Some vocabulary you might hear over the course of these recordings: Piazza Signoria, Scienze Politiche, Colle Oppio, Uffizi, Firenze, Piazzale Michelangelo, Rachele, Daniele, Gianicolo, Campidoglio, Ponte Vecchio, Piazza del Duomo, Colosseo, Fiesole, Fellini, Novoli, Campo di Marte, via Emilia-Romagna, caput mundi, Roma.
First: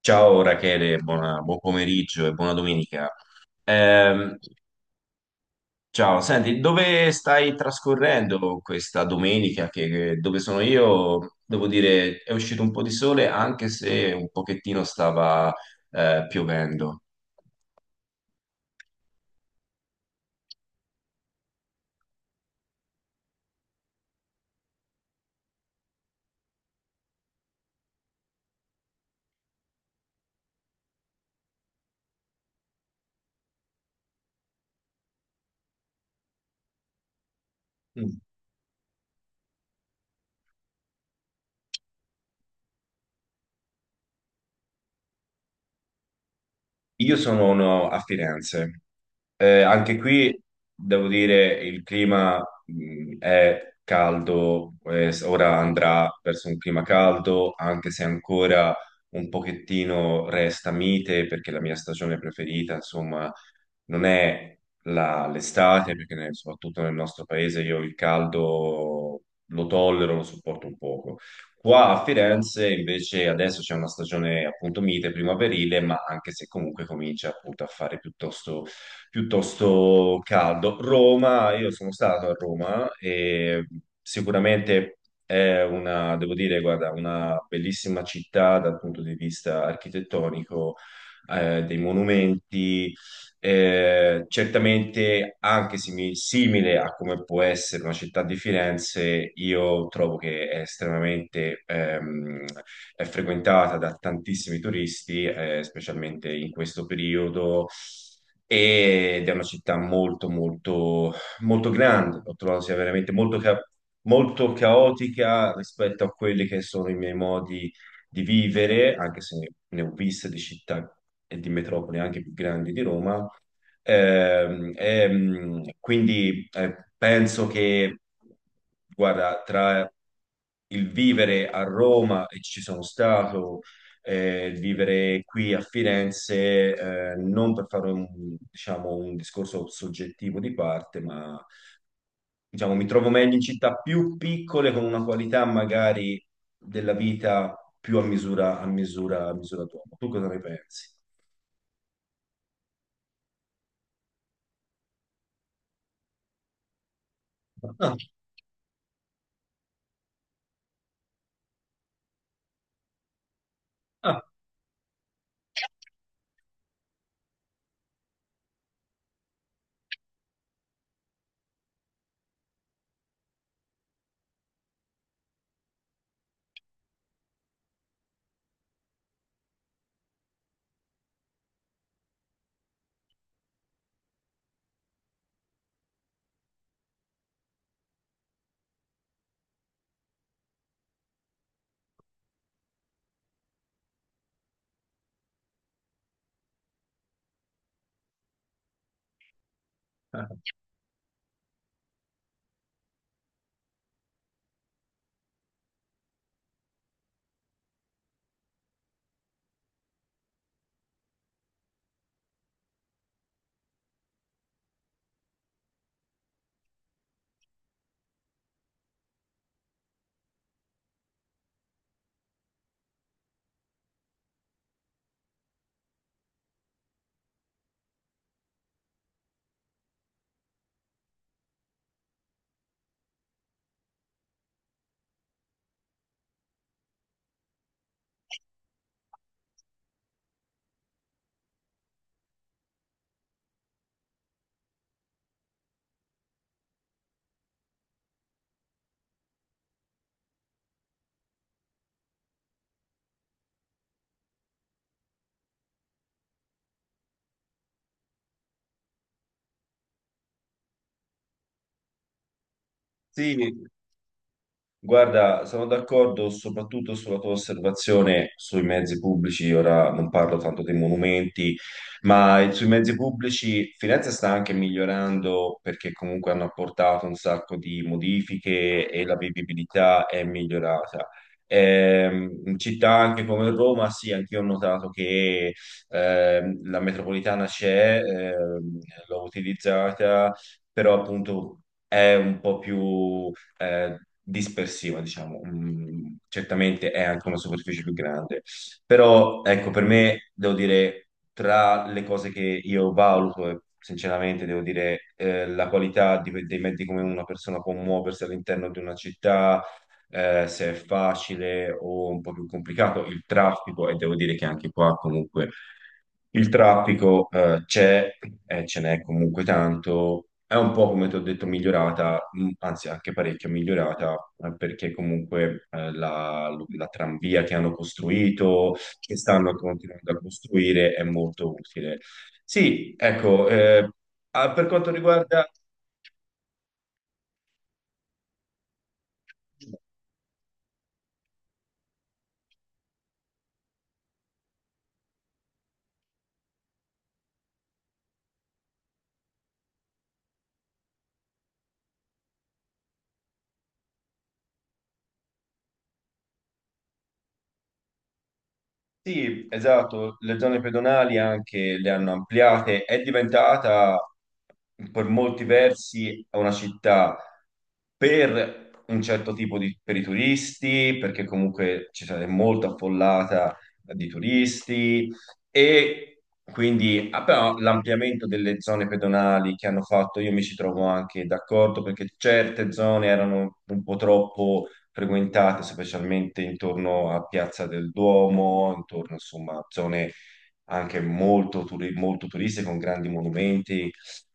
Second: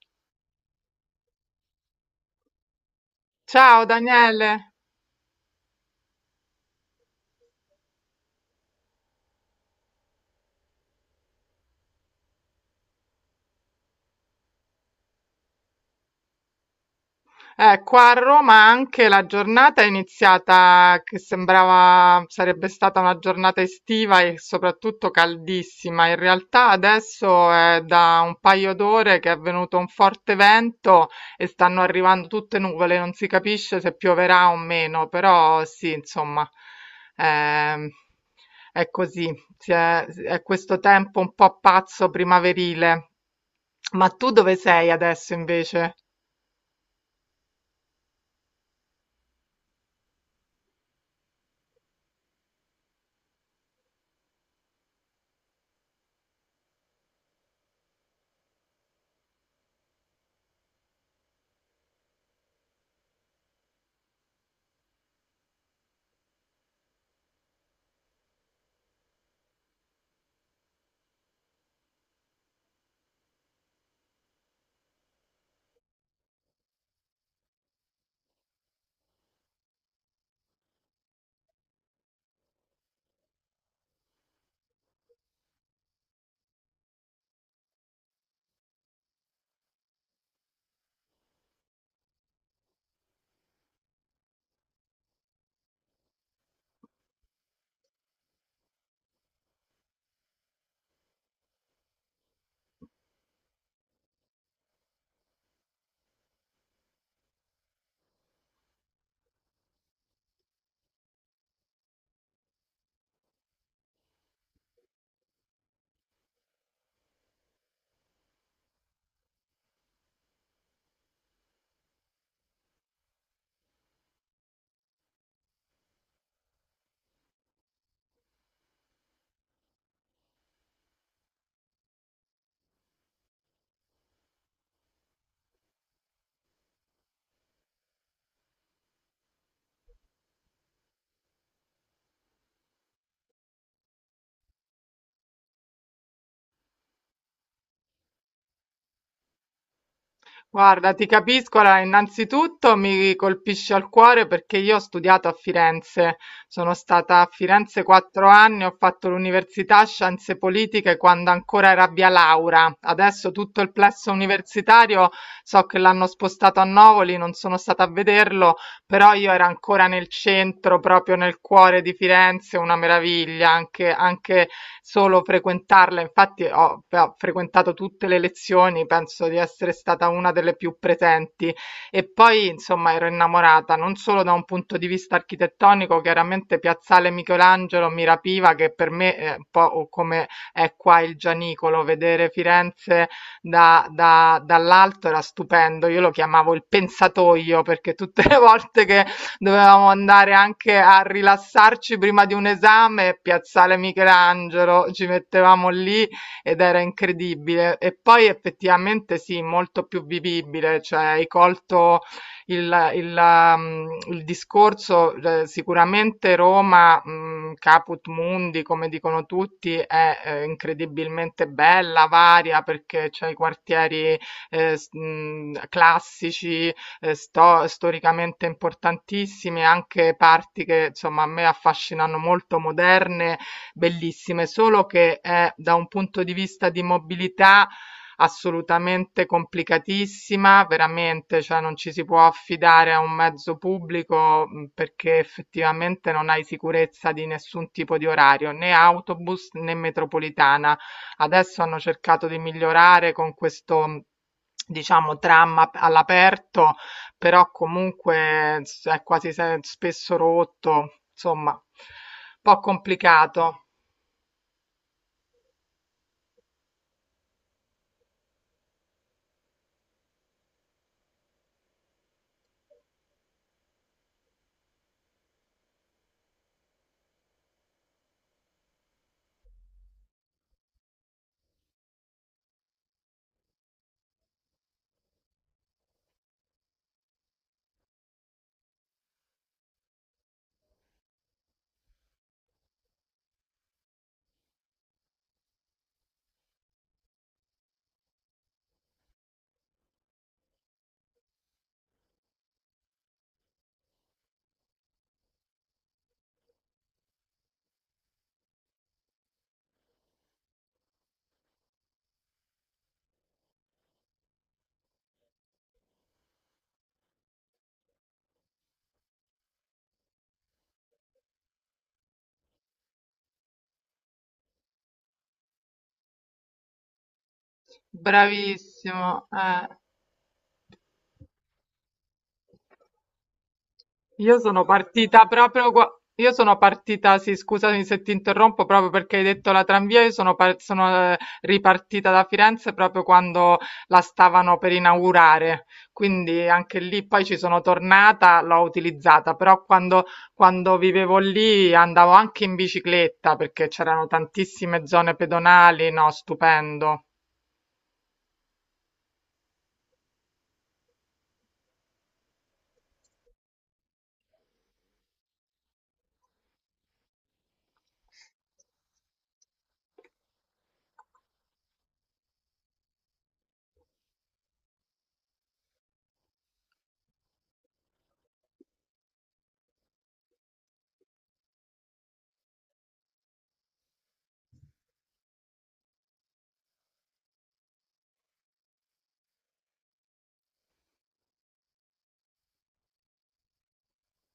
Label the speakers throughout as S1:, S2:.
S1: Ciao Rachele, buon pomeriggio e buona domenica.
S2: Ciao
S1: Ehm,
S2: Daniele,
S1: ciao, senti, dove stai trascorrendo questa domenica? Dove sono io? Devo dire, è uscito un po' di sole, anche se un pochettino stava piovendo.
S2: qua a Roma anche la giornata è iniziata che sembrava sarebbe stata una giornata estiva e soprattutto caldissima. In realtà adesso è da un paio d'ore che è venuto un forte vento e stanno arrivando tutte nuvole, non si capisce se pioverà o meno, però sì, insomma, ehm,
S1: Mm.
S2: è così, si è questo tempo un po' pazzo primaverile. Ma tu dove sei adesso invece?
S1: Io sono no, a Firenze. Anche qui devo dire il clima è caldo, ora andrà verso un clima caldo, anche se ancora un pochettino resta mite, perché la mia stagione preferita, insomma, non è l'estate, perché soprattutto nel nostro paese io il caldo lo tollero, lo sopporto un poco. Qua a Firenze invece adesso c'è una stagione appunto mite, primaverile, ma anche se comunque comincia appunto a fare piuttosto caldo. Roma, io sono stato a Roma e sicuramente è una, devo dire, guarda, una bellissima città dal punto di vista architettonico, dei monumenti certamente, anche simile a come può essere una città di Firenze, io trovo che è estremamente è frequentata da tantissimi turisti, specialmente in questo periodo. Ed è una città molto, molto, molto grande. Ho trovato sia veramente molto, molto caotica rispetto a quelli che sono i miei modi di vivere, anche se ne ho viste di città e di metropoli anche più grandi di Roma. Quindi penso che, guarda, tra il vivere a Roma, e ci sono stato, il vivere qui a Firenze, non per fare un, diciamo, un discorso soggettivo di parte, ma diciamo, mi trovo meglio in città più piccole con una qualità magari della vita più a misura d'uomo. Tu cosa ne pensi?
S2: Guarda, ti capisco, allora, innanzitutto mi colpisce al cuore perché io ho studiato a Firenze, sono stata a Firenze 4 anni, ho fatto l'università Scienze Politiche quando ancora era via Laura, adesso tutto il plesso
S1: Ah,
S2: universitario so che l'hanno spostato a Novoli, non sono stata a vederlo, però io era ancora nel centro, proprio nel cuore di Firenze, una meraviglia, anche, anche solo frequentarla, infatti ho frequentato tutte le lezioni, penso di essere stata una delle più presenti e poi insomma ero innamorata non solo da un punto di vista architettonico, chiaramente Piazzale Michelangelo mi rapiva che per me è un po' come è qua il Gianicolo, vedere Firenze dall'alto era stupendo, io lo chiamavo il pensatoio perché tutte le volte che dovevamo
S1: ah,
S2: andare
S1: ah.
S2: anche a rilassarci prima di un esame, Piazzale Michelangelo, ci mettevamo lì ed era incredibile. E poi effettivamente sì, molto più vivibile, cioè hai colto il discorso, sicuramente Roma, caput mundi, come dicono tutti, è incredibilmente bella, varia, perché c'è i quartieri classici, storicamente importantissime, anche parti che insomma a me affascinano molto, moderne, bellissime, solo che è da un punto di vista di mobilità assolutamente complicatissima, veramente, cioè non ci si può affidare a un mezzo pubblico perché effettivamente non hai sicurezza di nessun tipo di orario, né autobus né metropolitana. Adesso hanno cercato di migliorare con questo diciamo all'aperto però comunque è quasi spesso rotto, insomma, un po'
S1: Sì,
S2: complicato.
S1: guarda, sono d'accordo soprattutto sulla tua osservazione sui mezzi pubblici, ora non parlo tanto dei monumenti, ma sui mezzi pubblici Firenze sta anche migliorando perché comunque hanno apportato un sacco di modifiche e la vivibilità è migliorata. In città anche come Roma, sì, anch'io ho notato che la metropolitana c'è, l'ho utilizzata, però appunto è un po' più dispersiva, diciamo. Mm, certamente è anche una superficie più grande, però ecco, per me devo dire tra le cose che io valuto e sinceramente, devo dire, la qualità dei mezzi come una persona può muoversi all'interno di una città, se è facile o un po' più complicato, il traffico, e devo dire che anche qua comunque il traffico c'è e ce n'è comunque tanto. È un po', come ti ho detto, migliorata, anzi anche parecchio migliorata, perché comunque la tranvia che hanno costruito, che
S2: Bravissimo,
S1: stanno
S2: eh.
S1: continuando a costruire, è molto utile. Sì, ecco,
S2: Io
S1: ah,
S2: sono
S1: per quanto
S2: partita
S1: riguarda
S2: proprio qua. Io sono partita, sì, scusami se ti interrompo, proprio perché hai detto la tramvia, io sono, sono ripartita da Firenze proprio quando la stavano per inaugurare, quindi anche lì poi ci sono tornata, l'ho utilizzata, però quando vivevo lì andavo anche in bicicletta perché c'erano tantissime zone pedonali, no, stupendo.
S1: sì, esatto, le zone pedonali anche le hanno ampliate, è diventata per molti versi una città per un certo tipo di, per i turisti, perché comunque ci sarà molto affollata di turisti e quindi ah, però l'ampliamento delle zone pedonali che hanno fatto, io mi ci trovo anche d'accordo perché certe zone erano un po' troppo frequentate, specialmente intorno a Piazza del Duomo, intorno insomma a zone anche molto, molto turiste con grandi monumenti,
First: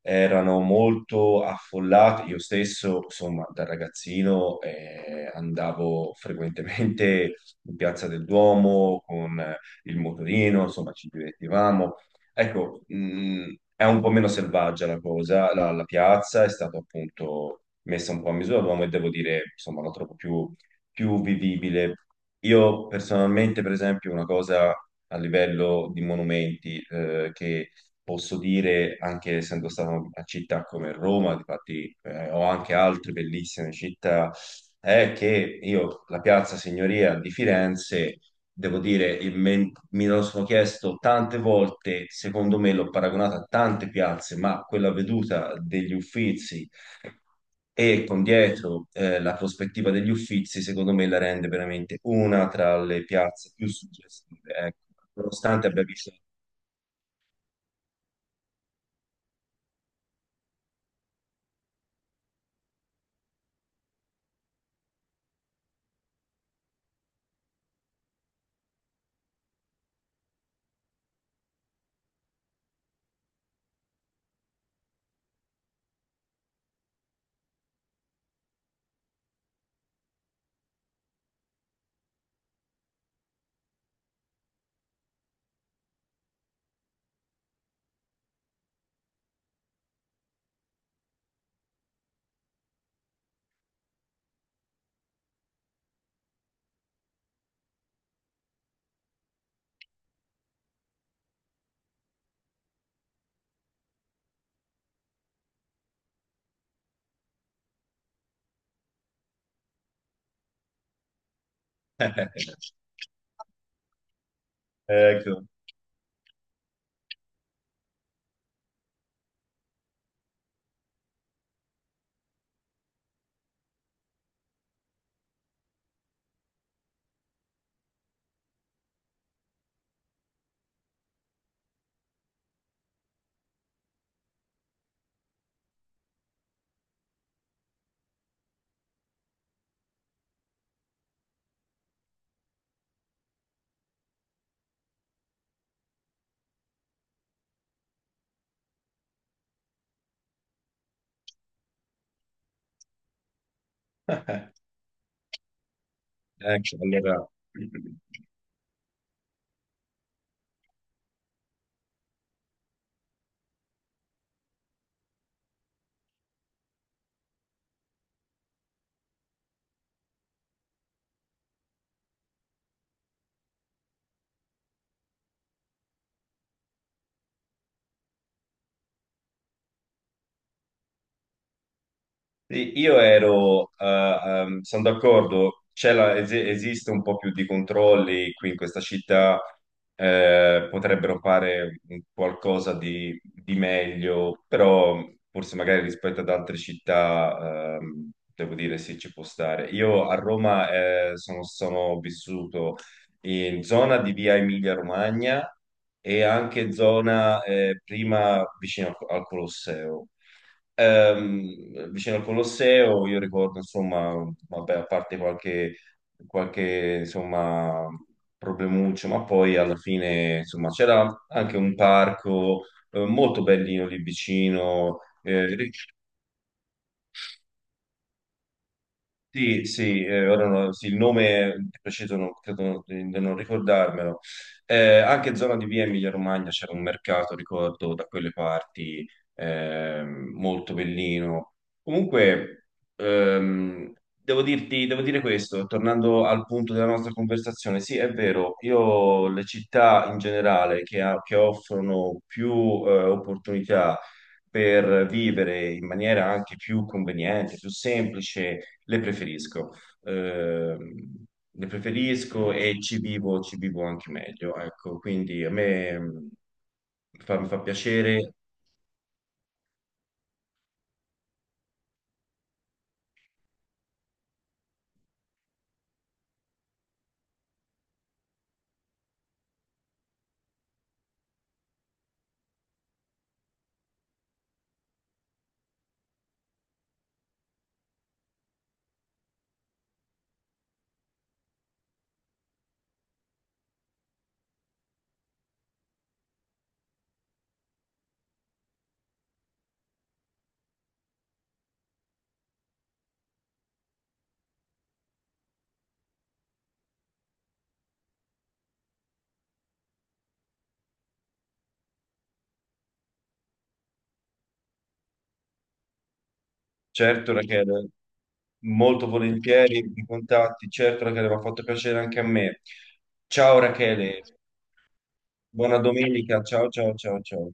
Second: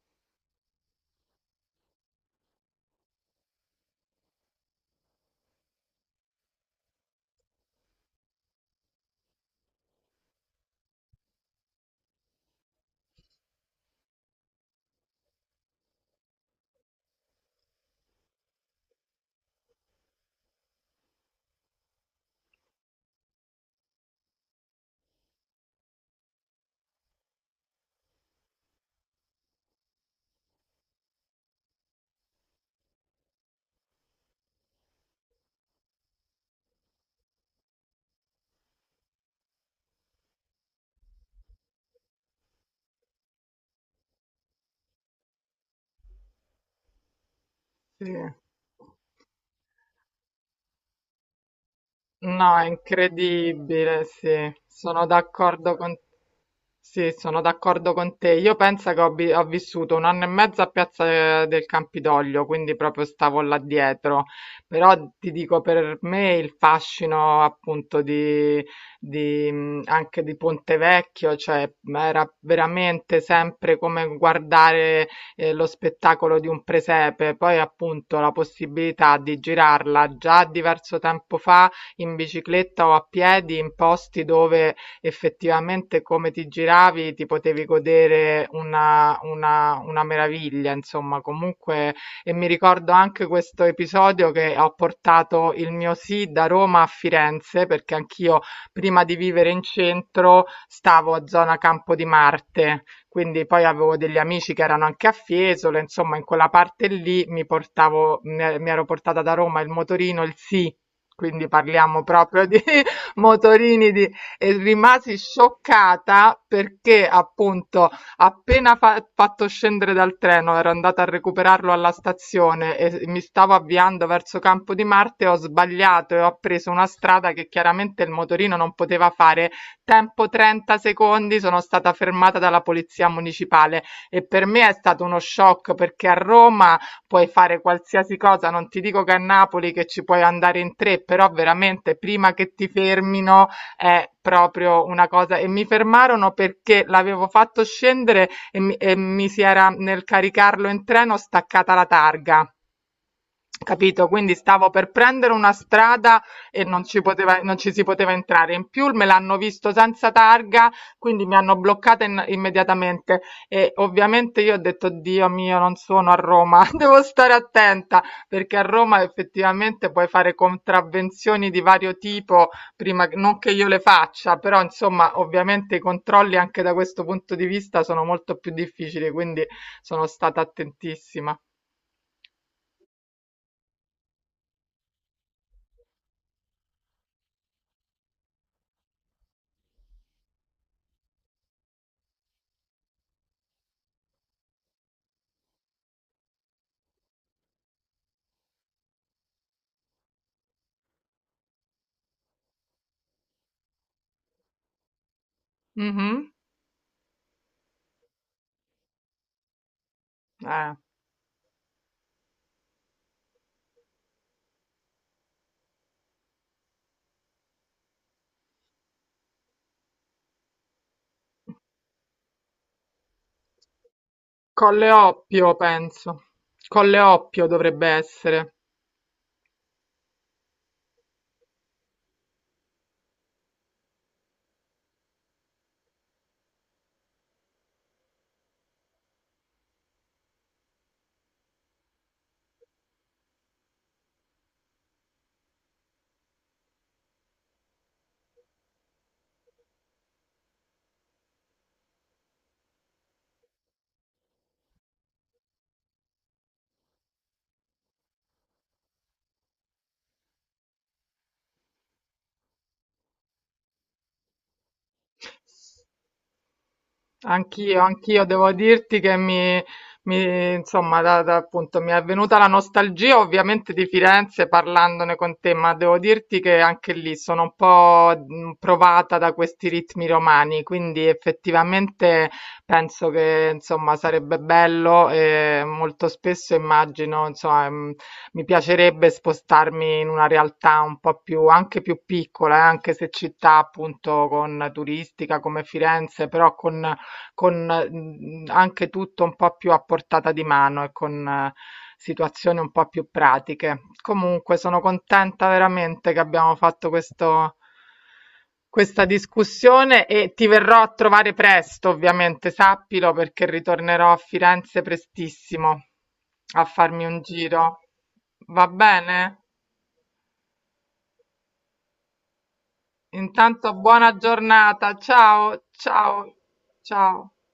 S1: erano molto affollate. Io stesso, insomma, da ragazzino andavo frequentemente in Piazza del Duomo con il motorino, insomma, ci divertivamo. Ecco, è un po' meno selvaggia la cosa, la piazza è stata appunto messa un po' a misura d'uomo e devo dire, insomma, la trovo più vivibile. Io personalmente, per esempio, una cosa a livello di monumenti che posso dire, anche essendo stato in una città come Roma, infatti ho anche altre bellissime città, è che io la Piazza Signoria di Firenze, devo dire, mi lo sono chiesto tante volte, secondo me l'ho paragonata a tante piazze, ma quella veduta degli Uffizi e
S2: Sì.
S1: con dietro la prospettiva degli Uffizi, secondo me la rende veramente una
S2: No, è
S1: tra le piazze più
S2: incredibile, sì,
S1: suggestive, ecco. Nonostante abbia visto...
S2: sì, sono d'accordo con te. Io penso che ho, ho vissuto un anno e mezzo a Piazza del Campidoglio, quindi proprio stavo là dietro. Però ti dico, per me il fascino appunto di, anche di Ponte Vecchio, cioè ma era veramente sempre come guardare lo spettacolo di un presepe. Poi appunto la possibilità di girarla già diverso tempo fa in bicicletta o a piedi in posti dove effettivamente come ti giravi ti potevi godere una meraviglia, insomma, comunque e mi ricordo anche questo episodio che ho portato il mio sì da Roma a Firenze, perché anch'io prima di vivere in centro stavo a zona Campo di Marte, quindi poi avevo degli amici che erano anche a Fiesole, insomma in quella parte lì mi portavo, mi ero portata da Roma il motorino, il sì quindi parliamo proprio di motorini di... e rimasi
S1: Ecco,
S2: scioccata perché appunto appena fatto scendere dal treno, ero andata a recuperarlo alla stazione e mi stavo avviando verso Campo di Marte, ho sbagliato e ho preso una strada che chiaramente il motorino non poteva fare. Tempo 30 secondi, sono stata fermata dalla polizia municipale e per me è stato uno shock perché a Roma puoi fare qualsiasi cosa, non ti dico che a Napoli che ci puoi andare in tre, però veramente prima che ti fermino è proprio una cosa. E mi fermarono perché l'avevo fatto scendere e mi si era nel caricarlo in treno staccata la targa. Capito? Quindi stavo per prendere una strada e
S1: ecco, allora...
S2: non ci si poteva entrare. In più me l'hanno visto senza targa, quindi mi hanno bloccata immediatamente. E ovviamente io ho detto: Dio mio, non sono a Roma, devo stare attenta perché a Roma effettivamente puoi fare contravvenzioni di vario tipo, non che io le faccia, però insomma, ovviamente i controlli anche da questo punto di vista sono molto più difficili, quindi sono stata attentissima.
S1: Sì, io ero, sono d'accordo, esiste un po' più di controlli qui in questa città, potrebbero fare un qualcosa di meglio, però forse magari rispetto ad altre città, devo dire sì, ci può stare. Io a Roma, sono vissuto in zona di via Emilia-Romagna e
S2: Mhm.
S1: anche zona, prima vicino al Colosseo.
S2: Eh.
S1: Vicino al Colosseo, io ricordo, insomma, vabbè, qualche insomma, problemuccio, ma poi alla fine, insomma, c'era anche un parco molto bellino lì
S2: Colle
S1: vicino. Eh,
S2: Oppio, penso, Colle Oppio dovrebbe essere.
S1: sì, sì, ora no- sì, il nome di preciso non, credo di non ricordarmelo. Anche zona di via Emilia-Romagna c'era un mercato, ricordo, da quelle parti, molto bellino. Comunque, ehm, devo dirti, devo dire questo, tornando al punto della nostra conversazione, sì, è vero, io le città in generale che, che offrono più, opportunità per vivere in maniera anche più conveniente, più semplice, le preferisco. Ehm, le preferisco e ci vivo anche meglio, ecco, quindi a me mi fa
S2: Anch'io, anch'io
S1: piacere,
S2: devo dirti che insomma, appunto, mi è venuta la nostalgia ovviamente di Firenze parlandone con te, ma devo dirti che anche lì sono un po' provata da questi ritmi romani, quindi effettivamente penso che, insomma, sarebbe bello e molto spesso immagino, insomma, mi piacerebbe spostarmi in una realtà un po' più, anche più piccola, anche se città appunto con turistica come Firenze, però con anche tutto un po' più a portata di mano e con situazioni un po' più pratiche. Comunque sono contenta veramente che abbiamo fatto questo questa discussione e ti verrò a trovare presto, ovviamente, sappilo, perché ritornerò a Firenze prestissimo a farmi un
S1: certo
S2: giro.
S1: Rachele,
S2: Va
S1: molto
S2: bene?
S1: volentieri i contatti, certo Rachele, mi ha fatto piacere anche a me. Ciao
S2: Intanto buona
S1: Rachele,
S2: giornata. Ciao,
S1: buona
S2: ciao,
S1: domenica, ciao ciao ciao
S2: ciao.
S1: ciao.